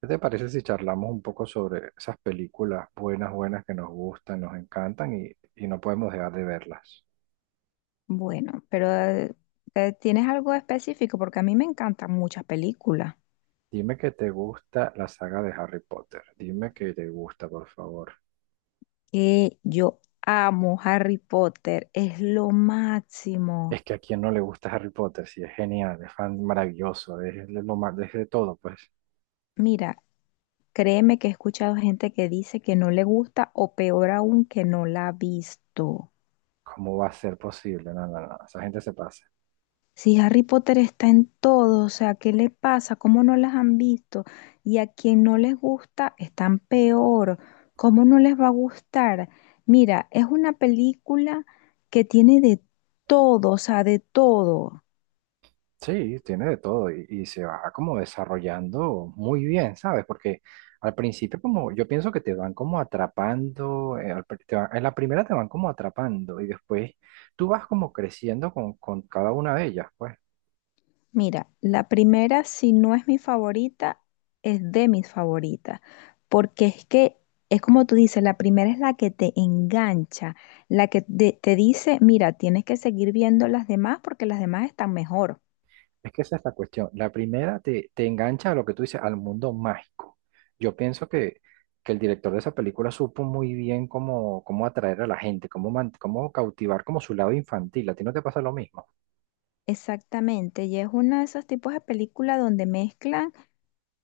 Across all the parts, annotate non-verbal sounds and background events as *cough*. ¿Qué te parece si charlamos un poco sobre esas películas buenas, buenas que nos gustan, nos encantan y no podemos dejar de verlas? Bueno, pero ¿tienes algo específico? Porque a mí me encantan muchas películas. Dime que te gusta la saga de Harry Potter. Dime que te gusta, por favor. Que yo amo Harry Potter, es lo máximo. Es que a quién no le gusta Harry Potter, si es genial, es fan maravilloso, es lo más, es de todo, pues. Mira, créeme que he escuchado gente que dice que no le gusta o peor aún que no la ha visto. ¿Cómo va a ser posible? No, no, no, esa gente se pasa. Si Harry Potter está en todo, o sea, ¿qué le pasa? ¿Cómo no las han visto? Y a quien no les gusta, están peor. ¿Cómo no les va a gustar? Mira, es una película que tiene de todo, o sea, de todo. Sí, tiene de todo y se va como desarrollando muy bien, ¿sabes? Porque al principio como yo pienso que te van como atrapando, al pri- te va- en la primera te van como atrapando y después tú vas como creciendo con cada una de ellas, pues. Mira, la primera, si no es mi favorita, es de mis favoritas, porque es que es como tú dices, la primera es la que te engancha, la que te dice, mira, tienes que seguir viendo las demás porque las demás están mejor. Es que esa es la cuestión. La primera te engancha a lo que tú dices, al mundo mágico. Yo pienso que el director de esa película supo muy bien cómo atraer a la gente, cómo cautivar como su lado infantil. ¿A ti no te pasa lo mismo? Exactamente, y es uno de esos tipos de películas donde mezclan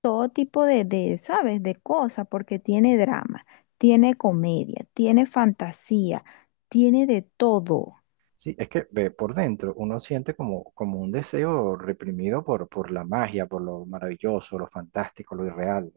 todo tipo ¿sabes? De cosas, porque tiene drama, tiene comedia, tiene fantasía, tiene de todo. Sí, es que ve, por dentro uno siente como, como un deseo reprimido por la magia, por lo maravilloso, lo fantástico, lo irreal.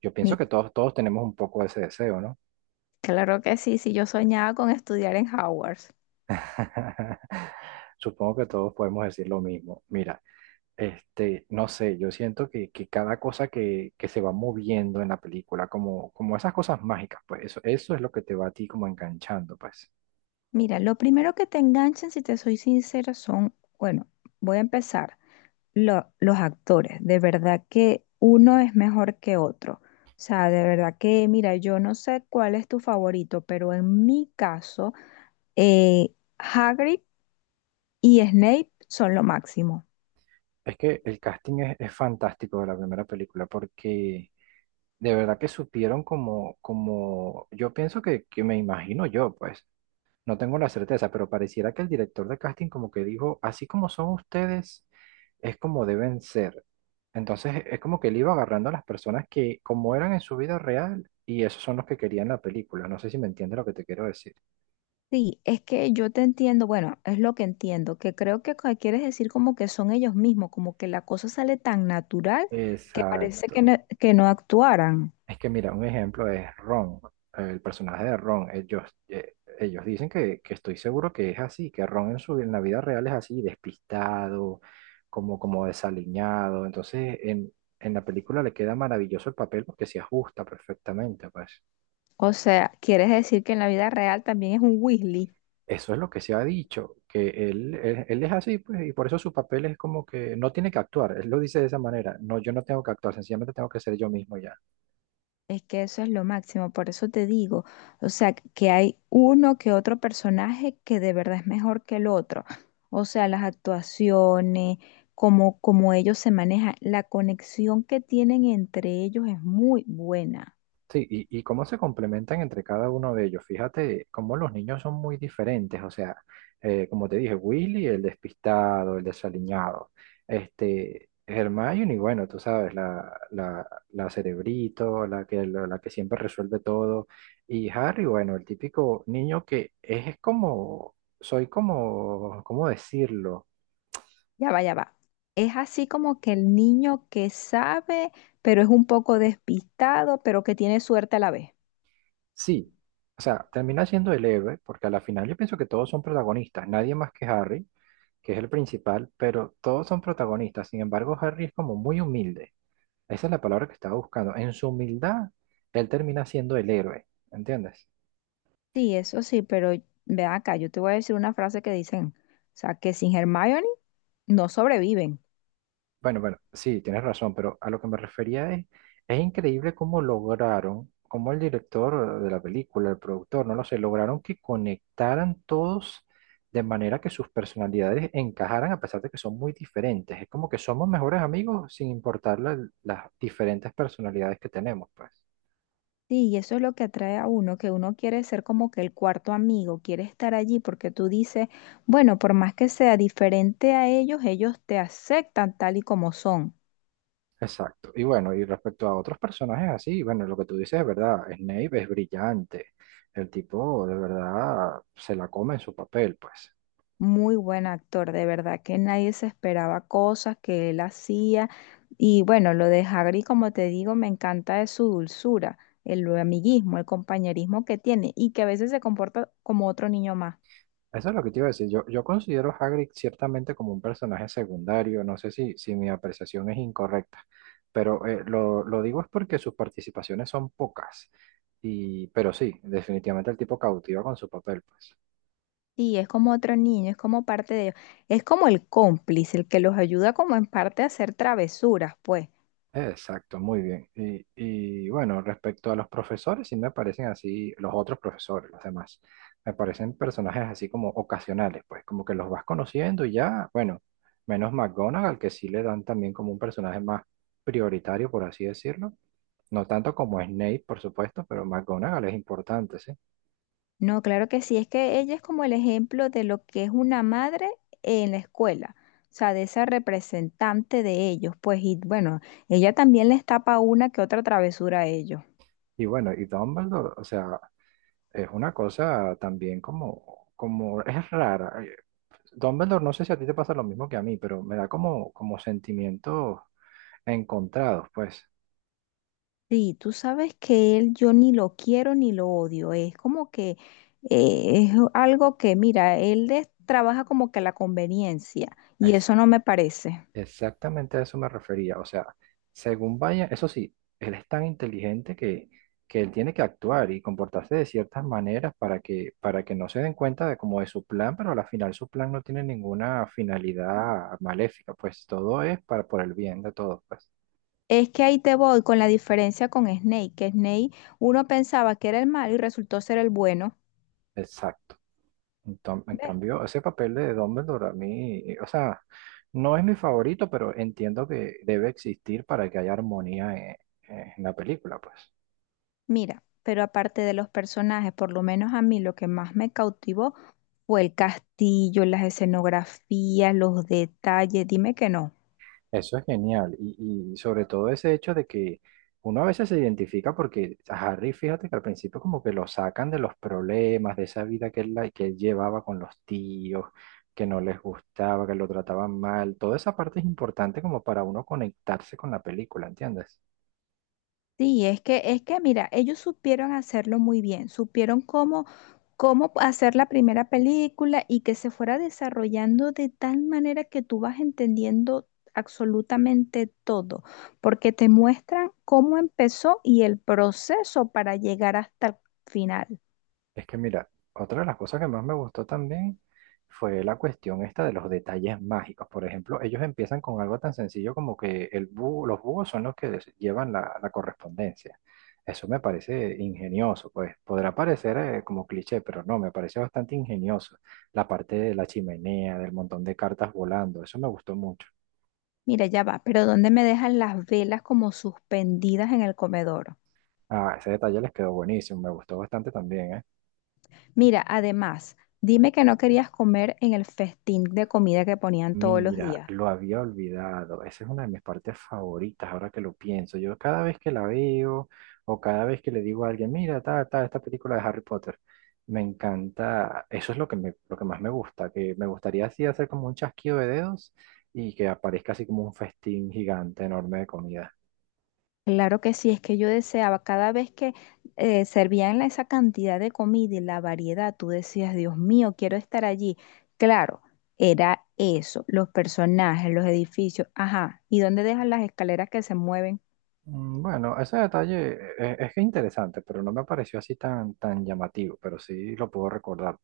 Yo pienso Mi- que todos, todos tenemos un poco de ese deseo, ¿no? claro que sí, sí, yo soñaba con estudiar en Howard. *laughs* Supongo que todos podemos decir lo mismo. Mira, este, no sé, yo siento que cada cosa que se va moviendo en la película, como, como esas cosas mágicas, pues eso es lo que te va a ti como enganchando, pues. Mira, lo primero que te enganchan, si te soy sincera, son, bueno, voy a empezar, los actores. De verdad que uno es mejor que otro. O sea, de verdad que, mira, yo no sé cuál es tu favorito, pero en mi caso, Hagrid y Snape son lo máximo. Es que el casting es fantástico de la primera película porque de verdad que supieron como, como, yo pienso que me imagino yo, pues, no tengo la certeza, pero pareciera que el director de casting como que dijo, así como son ustedes, es como deben ser. Entonces, es como que él iba agarrando a las personas que como eran en su vida real y esos son los que querían la película. No sé si me entiendes lo que te quiero decir. Sí, es que yo te entiendo, bueno, es lo que entiendo, que creo que quieres decir como que son ellos mismos, como que la cosa sale tan natural que parece Exacto. Que no actuaran. Es que mira, un ejemplo es Ron, el personaje de Ron. Ellos, ellos dicen que estoy seguro que es así, que Ron en la vida real es así, despistado, como, como desaliñado. Entonces, en la película le queda maravilloso el papel porque se ajusta perfectamente, pues. O sea, quieres decir que en la vida real también es un Weasley. Eso es lo que se ha dicho, que él es así, pues, y por eso su papel es como que no tiene que actuar. Él lo dice de esa manera. No, yo no tengo que actuar, sencillamente tengo que ser yo mismo ya. Es que eso es lo máximo, por eso te digo, o sea, que hay uno que otro personaje que de verdad es mejor que el otro. O sea, las actuaciones, cómo, cómo ellos se manejan, la conexión que tienen entre ellos es muy buena. Sí, y cómo se complementan entre cada uno de ellos. Fíjate cómo los niños son muy diferentes. O sea, como te dije, Willy, el despistado, el desaliñado. Este, Hermione, bueno, tú sabes, la cerebrito, la que siempre resuelve todo. Y Harry, bueno, el típico niño que es como, soy como, ¿cómo decirlo? Ya va, ya va. Es así como que el niño que sabe, pero es un poco despistado, pero que tiene suerte a la vez. Sí. O sea, termina siendo el héroe, porque a la final yo pienso que todos son protagonistas, nadie más que Harry que es el principal, pero todos son protagonistas. Sin embargo, Harry es como muy humilde. Esa es la palabra que estaba buscando. En su humildad, él termina siendo el héroe, ¿entiendes? Sí, eso sí, pero ve acá, yo te voy a decir una frase que dicen, o sea, que sin Hermione no sobreviven. Bueno, bueno, sí, tienes razón, pero a lo que me refería es increíble cómo lograron, cómo el director de la película, el productor, no lo sé, lograron que conectaran todos de manera que sus personalidades encajaran a pesar de que son muy diferentes. Es como que somos mejores amigos sin importar las diferentes personalidades que tenemos, pues. Sí, y eso es lo que atrae a uno, que uno quiere ser como que el cuarto amigo, quiere estar allí porque tú dices, bueno, por más que sea diferente a ellos, ellos te aceptan tal y como son. Exacto. Y bueno, y respecto a otros personajes así, bueno, lo que tú dices es verdad, Snape es brillante. El tipo de verdad se la come en su papel, pues. Muy buen actor, de verdad que nadie se esperaba cosas que él hacía. Y bueno, lo de Hagrid, como te digo, me encanta de su dulzura, el amiguismo, el compañerismo que tiene y que a veces se comporta como otro niño más. Eso es lo que te iba a decir. Yo considero a Hagrid ciertamente como un personaje secundario. No sé si mi apreciación es incorrecta, pero lo digo es porque sus participaciones son pocas. Y, pero sí, definitivamente el tipo cautiva con su papel, pues. Sí, es como otro niño, es como parte de ellos. Es como el cómplice, el que los ayuda como en parte a hacer travesuras, pues. Exacto, muy bien. Y bueno, respecto a los profesores, sí me parecen así, los otros profesores, los demás, me parecen personajes así como ocasionales, pues como que los vas conociendo y ya, bueno, menos McGonagall, que sí le dan también como un personaje más prioritario, por así decirlo. No tanto como Snape, por supuesto, pero McGonagall es importante, ¿sí? No, claro que sí, es que ella es como el ejemplo de lo que es una madre en la escuela, o sea, de esa representante de ellos, pues, y bueno, ella también les tapa una que otra travesura a ellos. Y bueno, y Dumbledore, o sea, es una cosa también como, como es rara. Dumbledore, no sé si a ti te pasa lo mismo que a mí, pero me da como, como sentimientos encontrados, pues. Sí, tú sabes que él yo ni lo quiero ni lo odio, es como que es algo que, mira, él les trabaja como que la conveniencia, y Es eso no me parece. exactamente a eso me refería. O sea, según vaya, eso sí, él es tan inteligente que él tiene que actuar y comportarse de ciertas maneras para que no se den cuenta de como de su plan, pero al final su plan no tiene ninguna finalidad maléfica, pues todo es para por el bien de todos, pues. Es que ahí te voy con la diferencia con Snake, que Snake uno pensaba que era el malo y resultó ser el bueno. Exacto. En ¿Ves? cambio, ese papel de Dumbledore a mí, o sea, no es mi favorito, pero entiendo que debe existir para que haya armonía en la película, pues. Mira, pero aparte de los personajes, por lo menos a mí lo que más me cautivó fue el castillo, las escenografías, los detalles, dime que no. Eso es genial. Y sobre todo ese hecho de que uno a veces se identifica porque a Harry, fíjate que al principio como que lo sacan de los problemas, de esa vida que que él llevaba con los tíos, que no les gustaba, que lo trataban mal. Toda esa parte es importante como para uno conectarse con la película, ¿entiendes? Sí, es que mira, ellos supieron hacerlo muy bien, supieron cómo hacer la primera película y que se fuera desarrollando de tal manera que tú vas entendiendo absolutamente todo, porque te muestran cómo empezó y el proceso para llegar hasta el final. Es que mira, otra de las cosas que más me gustó también fue la cuestión esta de los detalles mágicos. Por ejemplo, ellos empiezan con algo tan sencillo como que los búhos son los que llevan la correspondencia. Eso me parece ingenioso, pues podrá parecer como cliché, pero no, me parece bastante ingenioso. La parte de la chimenea, del montón de cartas volando, eso me gustó mucho. Mira, ya va, pero ¿dónde me dejan las velas como suspendidas en el comedor? Ah, ese detalle les quedó buenísimo, me gustó bastante también, ¿eh? Mira, además, dime que no querías comer en el festín de comida que ponían todos los Mira, días. lo había olvidado. Esa es una de mis partes favoritas, ahora que lo pienso. Yo cada vez que la veo o cada vez que le digo a alguien, mira, ta, ta, esta película de Harry Potter, me encanta. Eso es lo que lo que más me gusta, que me gustaría así hacer como un chasquido de dedos y que aparezca así como un festín gigante, enorme de comida. Claro que sí, es que yo deseaba cada vez que servían esa cantidad de comida y la variedad, tú decías, Dios mío, quiero estar allí. Claro, era eso, los personajes, los edificios, ajá, ¿y dónde dejan las escaleras que se mueven? Mm, bueno, ese detalle que es interesante, pero no me pareció así tan, tan llamativo, pero sí lo puedo recordar.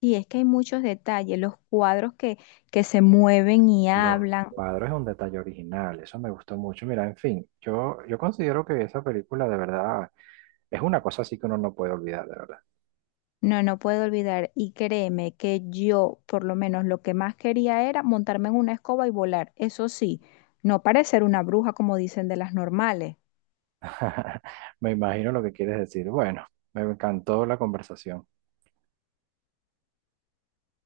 Y es que hay muchos detalles, los cuadros que se mueven y Los hablan, cuadros es un detalle original, eso me gustó mucho. Mira, en fin, yo considero que esa película de verdad es una cosa así que uno no puede olvidar, de verdad. no, no puedo olvidar, y créeme que yo, por lo menos, lo que más quería era montarme en una escoba y volar, eso sí, no parecer una bruja como dicen de las normales. *laughs* Me imagino lo que quieres decir. Bueno, me encantó la conversación.